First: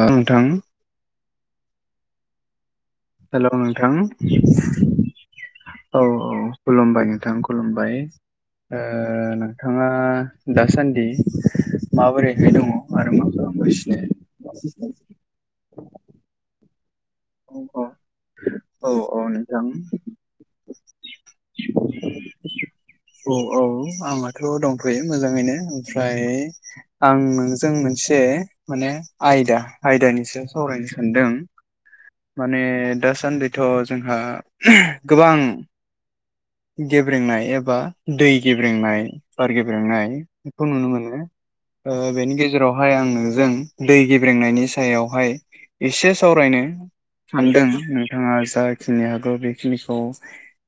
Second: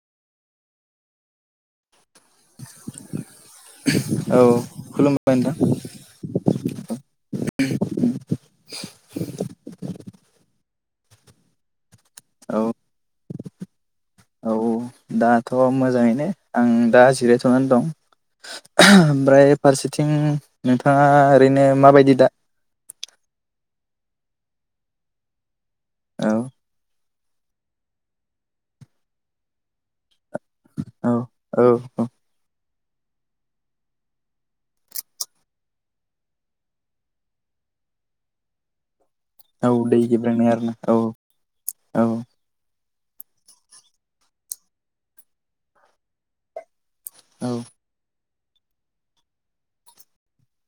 अ नोंथां हेलौ नोंथां औ खुलुमबाय नोंथां औ औ खुलुमबाय नोंथां खुलुमबाय ओ नोंथाङा दासान्दि माबोरैहाय औ दङ आरो मा खालामगासिनो औ दाथ' मोजाङैनो आं दा जिरायथ'नानै औ दं औ औ ओमफ्राय नोंथां फारसेथिं नोंथाङा ओरैनो माबायदि दा औ औ आंनाथ' दंथ'यो मोजाङैनो ओमफ्राय औ आं नोंजों मोनसे माने आयदा आयदानि सो सावरायनो औ सानदों औ औ माने दासान्दिथ' जोंहा गोबां गेब्रेंनाय एबा दै गेब्रेंनाय बार औ दै गेब्रेंनाय बेखौ आरोना नुनो औ मोनो ओ औ बेनि गेजेराव बेवहाय आं नोंजों दै गेब्रेंनायनि सायावहाय एसे सावरायनो औ सानदों नोंथाङा जाखिनि हागौ बेखिनिखौ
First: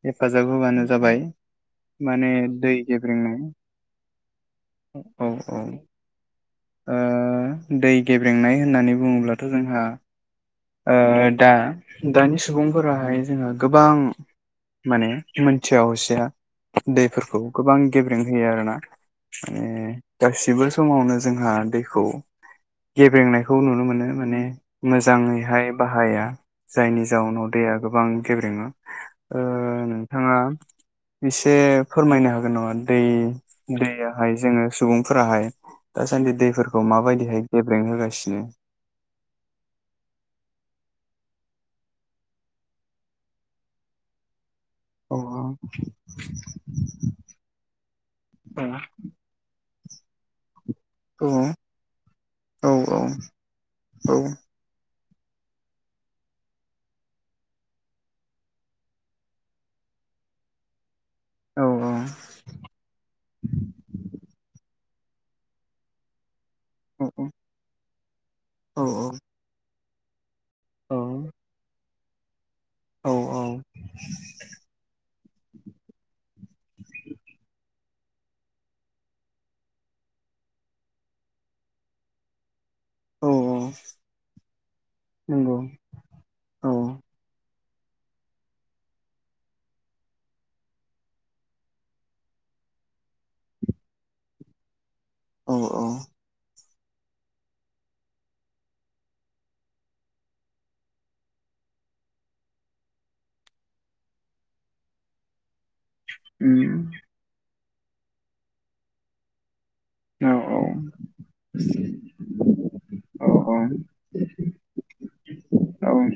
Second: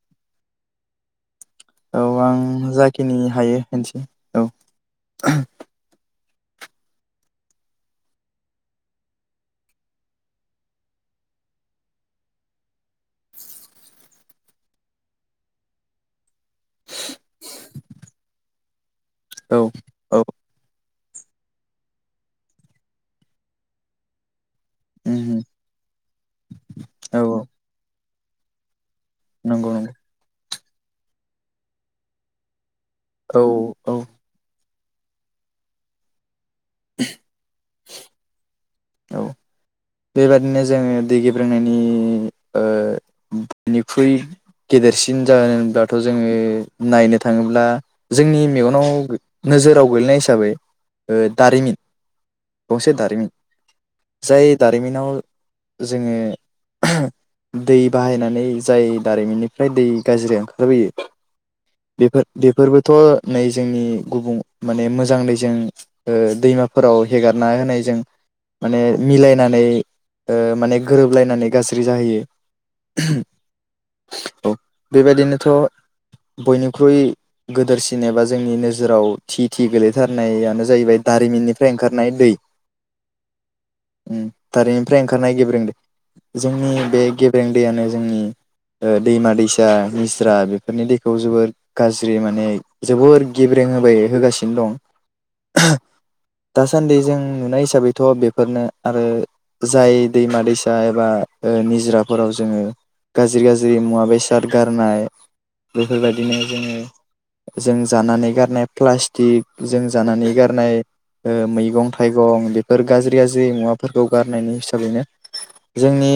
हेफाजाब होबानो जाबाय औ माने आं दै जाखिनि गेब्रेंनाय हायो होनसै औ औ औ ओ दै गेब्रेंनाय होननानै बुंङोब्लाथ' जोंहा ओ दा दानि सुबुंफोराहाय जोंहा गोबां माने मोनथिया हसिया दैफोरखौ गोबां गेब्रें होयो आरोना औ माने औ गासिबो समावनो जोंहा दैखौ गेब्रेंनायखौ नुनो मोनो माने उम मोजाङैहाय बाहाया जायनि औ जाउनाव औ दैया गोबां गेब्रेङो ओ नंगौ नंगौ नोंथाङा एसे फोरमायनो हागोन नामा दै औ औ दैयाहाय जोङो सुबुंफोराहाय दासान्दि दै फोरखौ माबायदिहाय गेब्रें होगासिनो औ बेबादिनो जोंङो दै गेब्रोंनायनि ओ बयनिख्रुइ औ गेदेरसिन जानोदाथ जोंङो नायनो थांङोब्ला जोंनि मेगनाव नोजोराव गेलेनाय हिसाबै दारिमिन औ गंसे दारिमिन औ जाय दारिमिन नाव जोंङो दै बाहायनानै जाय दारिमिननिफ्राय दै गाज्रि ओंखारबोयो औ बेफोरबोथ नै जोंनि गुबुं माने मोज जां नैजों ओ दैमाफोराव हेगारना होनाय जों माने औ मिलायनानै ओ माने गोरोबलायनानै गाज्रि औ जाहैयो औ बेबायदिनोथ' बयनिख्रुइ गोदोरसिन एबा जोंनि नोजोराव थि-थि गोलैथारनायानो जाहैबाय दारिमिननिफ्राय ओंखार नाय दै औ औ थारैनिफ्राय ओंखारनाय नंगौ गेब्रें दै जोंनि औ बे गेबें उदैयानो जोंनि दैमा दैसा निस्रा बेफोरनि दैखौ जोबोर गाज्रि माने जोबोर गेब्रें होबाय होगासिनो दं औ-औ दासान्दि जों नुनाय हिसाबैथ बेफोरनो आरो जाय दैमा दैसा एबा निजोराफोराव जोंङो गाज्रि-गाज्रि मुवा बेसाद गारनाय बेफोरबायदिनो जोंङो उम जों जानानै गारनाय प्लास्टिक जों औ जानानै औ गारनाय मैगं थाइगं बेफोर गाज्रि-गाज्रि मुवाफोरखौ गारनायनि हिसाबैनो औ जोंनि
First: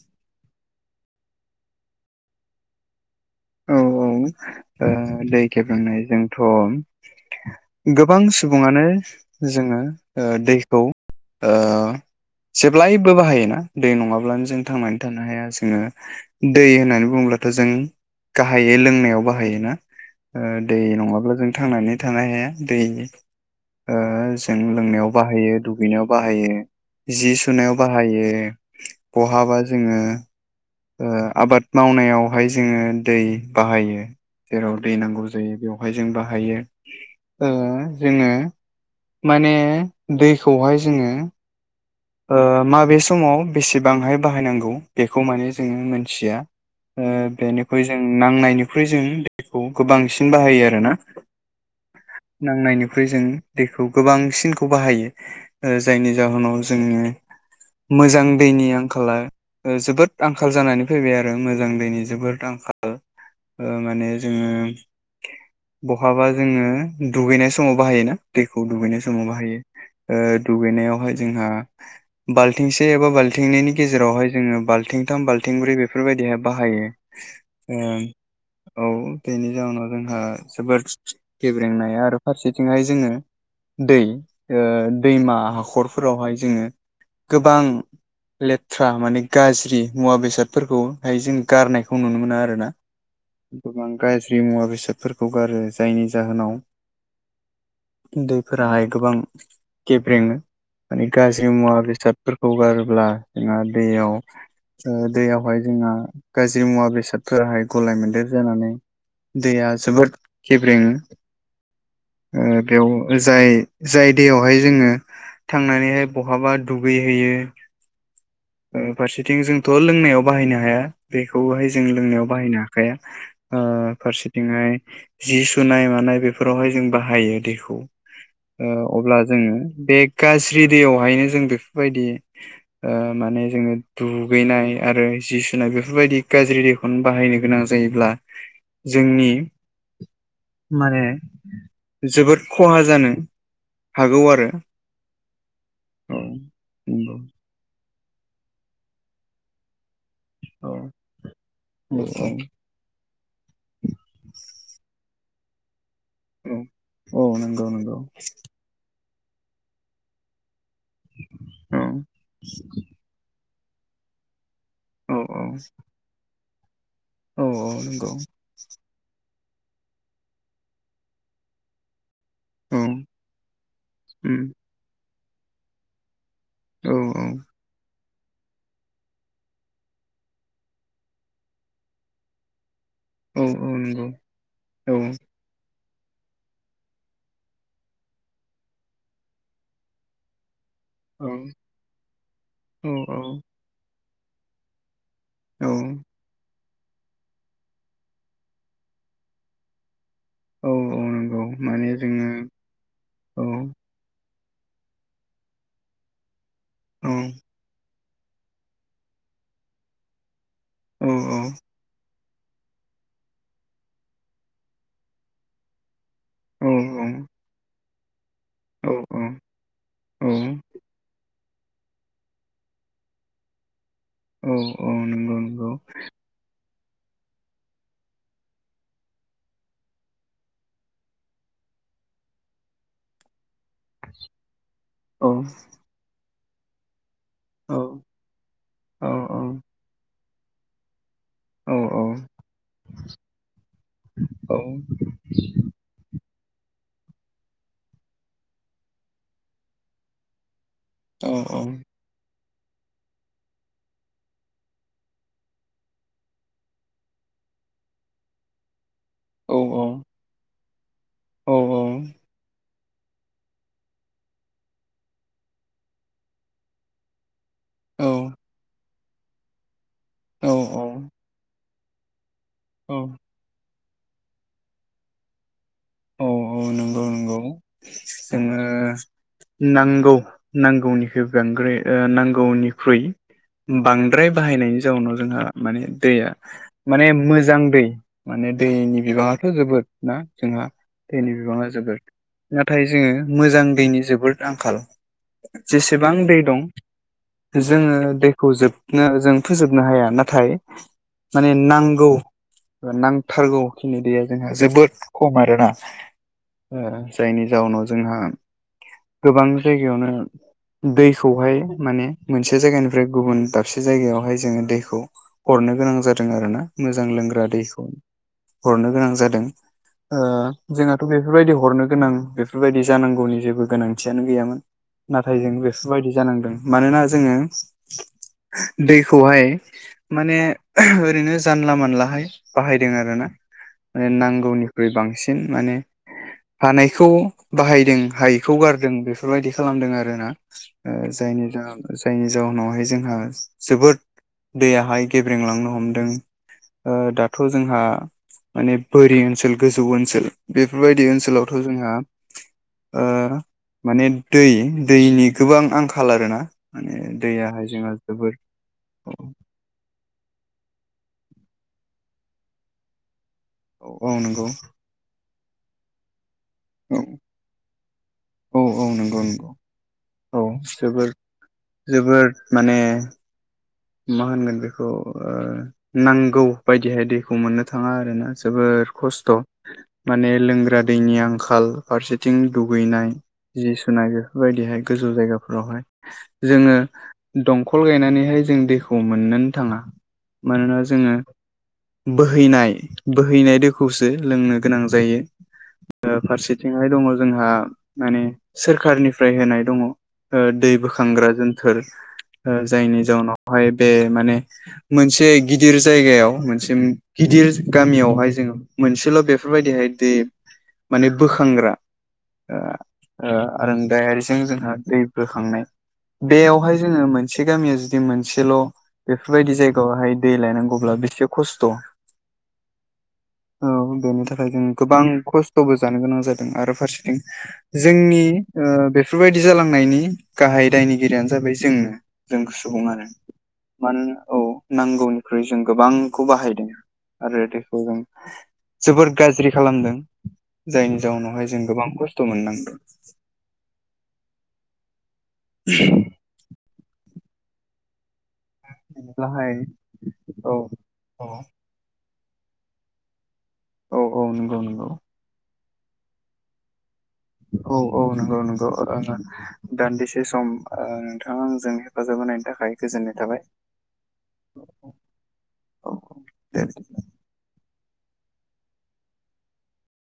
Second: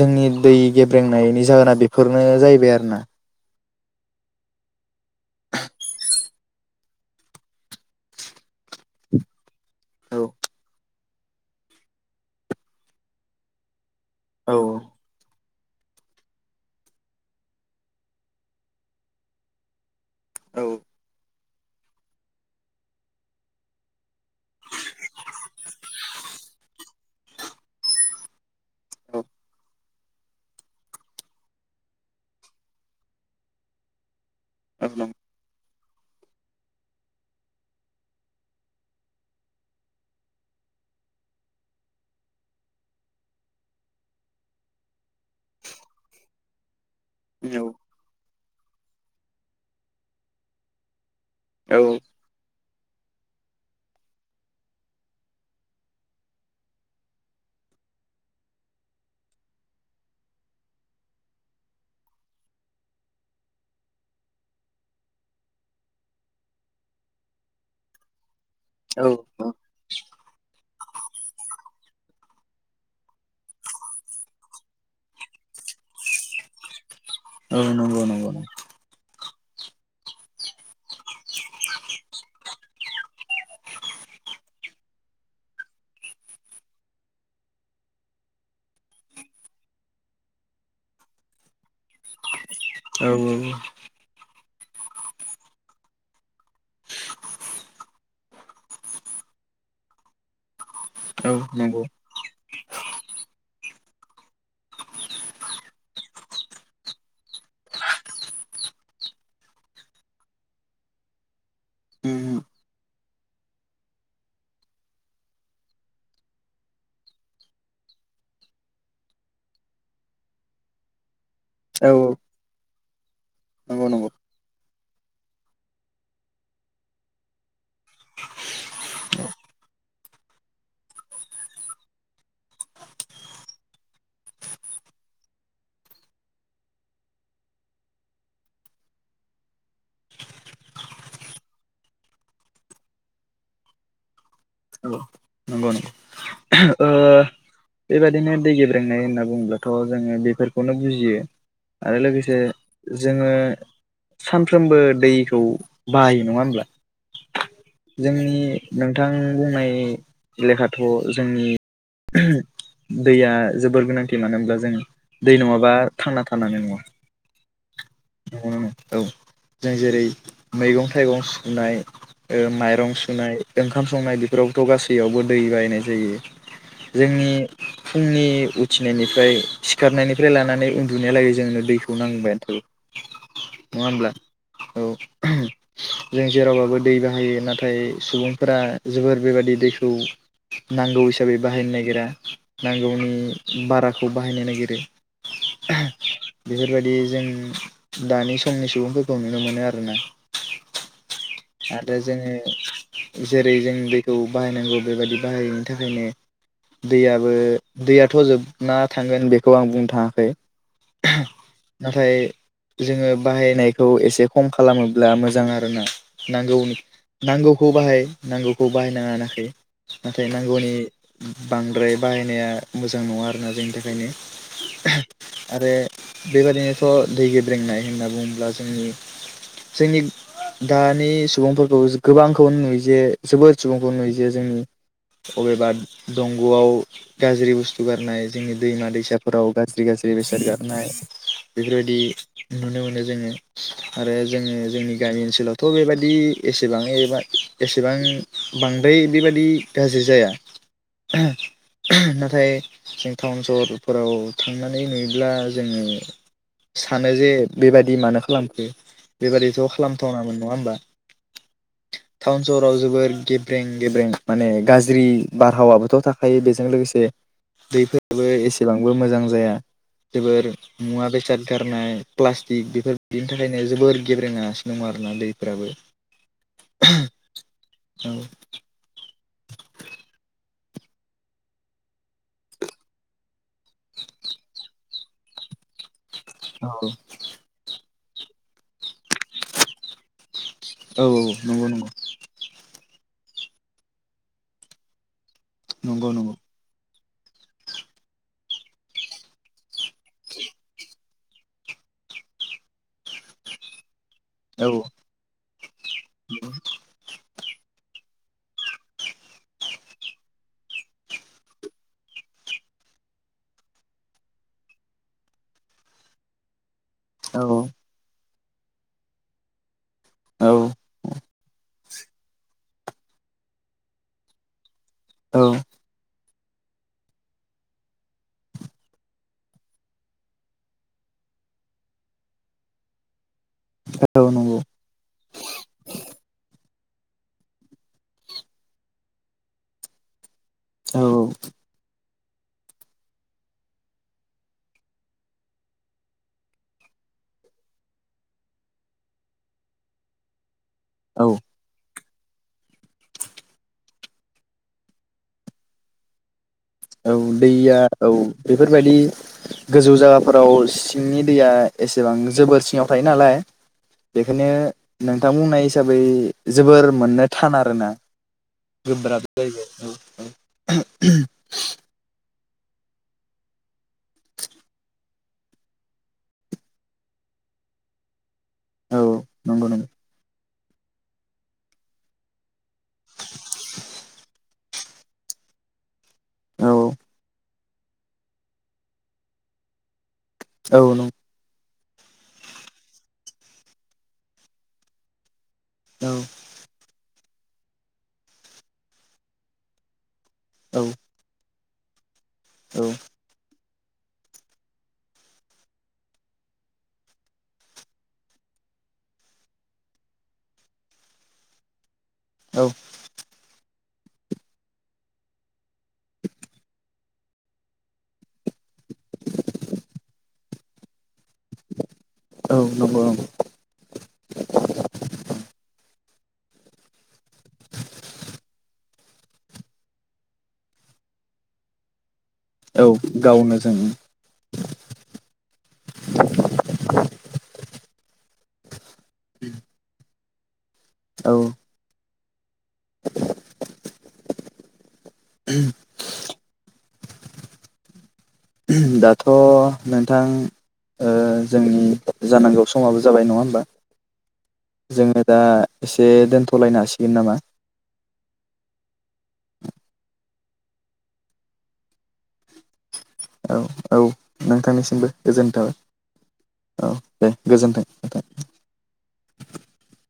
जोंनि दै गेब्रेंनायनि जाहोना बेफोरनो जाहैबाय आरोना औ-औ ओ दै गेब्रेंनायजोंथ गोबां सुबुंङानो जोंङो औ दैखौ ओ जेब्लायबो बाहायोना दै नंङाब्लानो औ जों थांनानै थानो हाया जोंङो दै होननानै बुंङोब्लाथ' जों गाहायै लोंनायाव बाहायो ना ओ औ दै नंङाब्ला जों थांनानै थानो हाया दैनि ओ जों लोंनायाव बाहायो दुगैनायाव बाहायो जि सुनायाव बाहायो बहाबा जोंङो ओ आबाद मावनायावहाय जोंङो दै बाहायो जेराव दै नांगौ जायो बेवहाय जों बाहायो ओ जोंङो माने दैखौहाय जोंङो ओ माबे समाव बेसेबांहाय बाहायनांगौ बेखौ माने जोंङो मोनथिया ओ बेनिख्रुइ जों नांनायनिख्रुइ जों दैखौ गोबांसिन बाहायो आरोना औ नांनायनि ख्रि जों दैखौ गोबांसिनखौ बाहायो ओ जायनि जाहोनाव जोंङो मोजां दैनि आंखाला जोबोद आंखाल जानानै फैबाय आरो मोजां दैनि जोबोद आंखाल ओ माने जोंङो बहाबा जोंङो दुगैनाय समाव बाहायोना दैखौ दुगैनाय औ समाव बाहायो ओ दुगैनायावहाय जोंहा बाल्थिंसे एबा बाल्थिंनैनि गेजेरावहाय जोंङो बाल्थिंथाम बाल्थिंब्रै बेफोरबायदिहाय बाहायो औ नंगौ नंगौ नंगौ ओ औ बेनि जाहोनाव जोंहा जोबोद गेब्रेंनाय आरो फारसेथिंहाय जोंङो दै ओ दैमा हाखरफोरावहाय जोंङो गोबां लेथ्रा माने गाज्रि मुवा बेसादफोरखौहाय जों गारनायखौ नुनो मोना आरोना [inaudible] औ दैफोराहाय गोबां गेब्रेङो माने औ गाज्रि मुवा नंगौ बेसादफोरखौ गारोब्ला जोंहा दैयाव ओ दैयावहाय जोंहा गाज्रि मुवा बेसादफोराहाय गलाय मोन्देर जानानै दैया जोबोद खेब्रेङो औ ओ बेव जाय जाय दैयावहाय जोङो थांनानैहाय बहाबा दुगैहैयो फारसेथिं जोंथ' लोंनायाव बाहायनो हाया बेखौहाय जों औ लोंनायाव बाहायनो हाखाया। नंगौ नंगौ फारसेथिंहाय जि सुनाय मानाय बेफोरावहाय जों बाहायो दैखौ। ओ अब्ला जोङो बे गाज्रि दैयावहायनो जों बेफोरबायदि ओ माने जोङो दुगैनाय आरो जि सुनाय बेफोरबायदि गाज्रि दैखौनो बाहायनो गोनां जायोब्ला, जोंनि माने जोबोद खहा जानो हागौ आरो। औ नंगौ नंगौ। बेबादिनो दै गेब्रेंनाय होनना बुङोब्लाथ' जोङो बेफोरखौनो औ नंगौ औ बुजियो आरो औ औ लोगोसे जोङो सानफ्रोमबो दैखौ बाहायो नङा होमब्ला? औ औ नंगौ नंगौ जोंनि नों थां बुंनाय लेखाथ' जोंनि औ दैया जोबोर गोनांथि मानो होनब्ला जोङो औ दै औ नङाबा थांना थानो हानाय नङा। औ औ। नंगौ औ जों जेरै मैगं थाइगं सुनाय ओ औ माइरं सुनाय ओंखाम संनाय उम बेफोरावथ' गासैयावबो दै बायनाय जायो। औ जोंनि फुंनि उथिनायनिफ्राय सिखारनायनिफ्राय लानानै उन्दुनायलागै जोंनो दैखौ नांबायानो थागोव औ औ नङा होनब्ला? नंगौ औ। जों जेरावबाबो दै बाहायो नाथाय सुबुंफोरा जोबोर बेबादि दैखौ नांगौ हिसाबै बाहायनो नागिरा औ नांगौनि बाराखौ बाहायनो नागिरो। औ। बेफोरबायदि जों दानि समनि सुबुंफोरखौ नुनो मोनो आरोना। औ औ न आरो जोङो औ जेरै जों दैखौ बाहायनांगौ बेबायदि बाहायनि थाखायनो औ दैयाबो दैया थ' जोबना थांगोन बेखौ आं बुंनो थाङाखै औ नाथाय जोङो बाहायनायखौ एसे खम खालामोब्ला मोजां आरोना। औ नांगौनि नांगौखौ बाहाय नांगौखौ औ बाहायनाङा होनाखै नाथाय औ नांगौनि बांद्राय बाहायनाया मोजां नङा आरोना जोंनि थाखायनो। औ औ नंगौ नंगौ। आरो बेबादिनोथ' दै गेब्रेंनाय होनना बुङोब्ला जोंनि जोंनि दानि नि सुबुंफोरखौ गोबांखौनो नुयो जे जोबोद सुबुंफोर नुयोे जे जोंनि औ अबेबा दंग'आव गाज्रि औ बुस्थु गारनाय जोंनि दैमा औ औ दैसाफोराव गाज्रि गाज्रि बेसाद गारनाय बेफोरबायदि नुनो मोनो जोङो आरो जोङो जोंनि गामि ओनसोलाव दि एसेबां एबा एसेबां बांद्राय बेबादि गाज्रि जाया औ नाथाय जों टाउन सहरफोराव थांनानै नुयोब्ला जोङो सानो जे बेबादि मानो खालामखो। बेबादिथ' औ औ खालामथावनामोन नङा होमबा? औ टाउन सहर फ्राव जोबोर गेब्रें गेब्रें माने गाज्रि बारहावाबोथ' थाखायो बेजों लोगोसे औ दैफोराबो एसेबांबो मोजां जाया जोबोर मुवा बेसाद गारनाय प्लास्टिक औ बेफोर दिनि थाखायनो जोबोर गेब्रेेना सिनो दङ आरोना दैफ्राबो। औ औ नंगौ नंगौ औ जोङो नांगौ नांगौनिखुइ बांग्राय ओ नांगौनिख्रुइ बांद्राय बाहायनायनि जाउनाव जोंहा माने दैया औ माने मोजां दै माने दैनि बिबाङाथ' जोबोद ना जोंहा औ दैनि नंगौ बिबाङा नंगौ जोबोद ओ थाय जोङो मोजां दैनि जोबोर आंखाल नंगौ जेसेबां नंगौ दै दं। जोङो दैखौ जोबनो जों फोजोबनो हाया नाथाय माने नांगौ नांथारगौखिनि दैया जोंहा औ जोबोद खम आरोना ओ जायनि जाउनाव जोंहा गोबां जायगायावनो दैखौहाय माने मोनसे जायगानिफ्राय गुबुन दाबसे जायगायावहाय जोङो दैखौ हरन नो गोनां जादों आरो ना मोजां औ लोंग्रा दैखौ हरनो गोनां जादों। ओ औ दाथ' बेफोरबायदि हरनो गोनां बेफोरबायदि जानांगौनि जेबो गोनांथियानो गैयामोन। नाथाय औ जों बेफोरबायदि जानांदों मानोना जोङो दैखौहाय माने ओरैनो जानला मानलाहाय बाहायदों आर ना। माने औ नंगौ नांगौनिख्रुइ बांसिन माने हानायखौ बाहायदों हायिखौ गारदों बेफोरबायदि खालामदों आरोना ओ औ जायनि जाहोनाव जायनि जाहोनावहाय जोंहा जोबोद दैयाहाय गेब्रेंलांनो हमदों। ओ दाथ' जोंहा माने बोरि ओनसोल गोजौ ओनसोल बेफोरबायदि औ ओनसोलावथ' जोंहा आ माने दै दैनि गोबां आंखाल आरोना माने औ दैयाहाय दैया जोंहा औ जोबोर बेफोरबादि औ गोजौ जाबा फोराव सिंनि दैया एसेबां जोबोर सिङाव थायो नालाय औ नंगौ बेखायनो नों थां बुंनाय हिसाबै जोबोर औ मोननो थान आरोना औ औ नंगौ गोब्राब नंगौ जायो । जोबोद माने मा होनगोन बेखौ ओ नांगौ बायदिहाय दैखौ मोननो थाङा आरोना जोबोर औ खस्थ' नंगौ नंगौ माने लोंग ग्रा दैनि आंखाल फारसेथिं दुगैनाय जि सुनाय बेफोरबायदिहाय गोजौ जायगाफोरावहाय जोङो औ दंखल गायनानैहाय जों दैखौ मोननोन थाङा। मानोना औ नं जोङो बोहैनाय बोहैनाय दैखौसो लोंनो गोनां जायो। औ ओ फारसेथिंहाय दङ जोंहा माने सोरखारनिफ्राय होनाय दङ। ओ दै औ बोखांग्रा जोनथोर ओ जायनि औ जाउनाव खौहाय बे माने मोनसे गिदिर जायगायाव मोनसे गिदिर गामियावहाय जों मोनसेल' बेफोरबायदिहाय दे माने बोखांग्रा आ औ आ आरोन [unintelligible] जोंहा दै बोखांनाय बेयावहाय जोंङो मोनसे गामिया जुदि मोन सेल' बेफोरबायदि जायगायावहाय दै लायनांगौब्ला बेसे खस्थ' औ नंगौ नंगौ औ बेनि थाखाय जों गोबां खस्थ'बो जानो गोनां जादों आरो फारसेथिं जोंनि ओ बेफोरबायदि जालांनायनि गाहाय दायनिगिरियानो जाबाय जोंनो जों औ सुबुङानो आरो। गावनो जों मानोन औ नांगौनिख्रुइ जों गोबांखौ बाहायदों आरो दे खौ जों जोबोर गाज्रि खालामदों जायनि औ जाउनावहाय जों गोबां खस्थ' मोननां [inaudible] दाथ' गाहाय नोंथां औ ओ औ जोंनि जानांगौ समाबो जाबाय नङा होन बा औ औ नंगौ नंगौ जोङो दा एसे दोनथ'लायना हासि औ औ नंगौ नंगौ। अ नो दान्दिसे सम आ नोंथाङा आंजों हेफाजाब होनायनि थाखाय गोजोननाय थाबाय औ औ नोंथांनिसिमबो गोजोनथाबाय औ औ दे औ दे गोजोन्थों। [inaudible]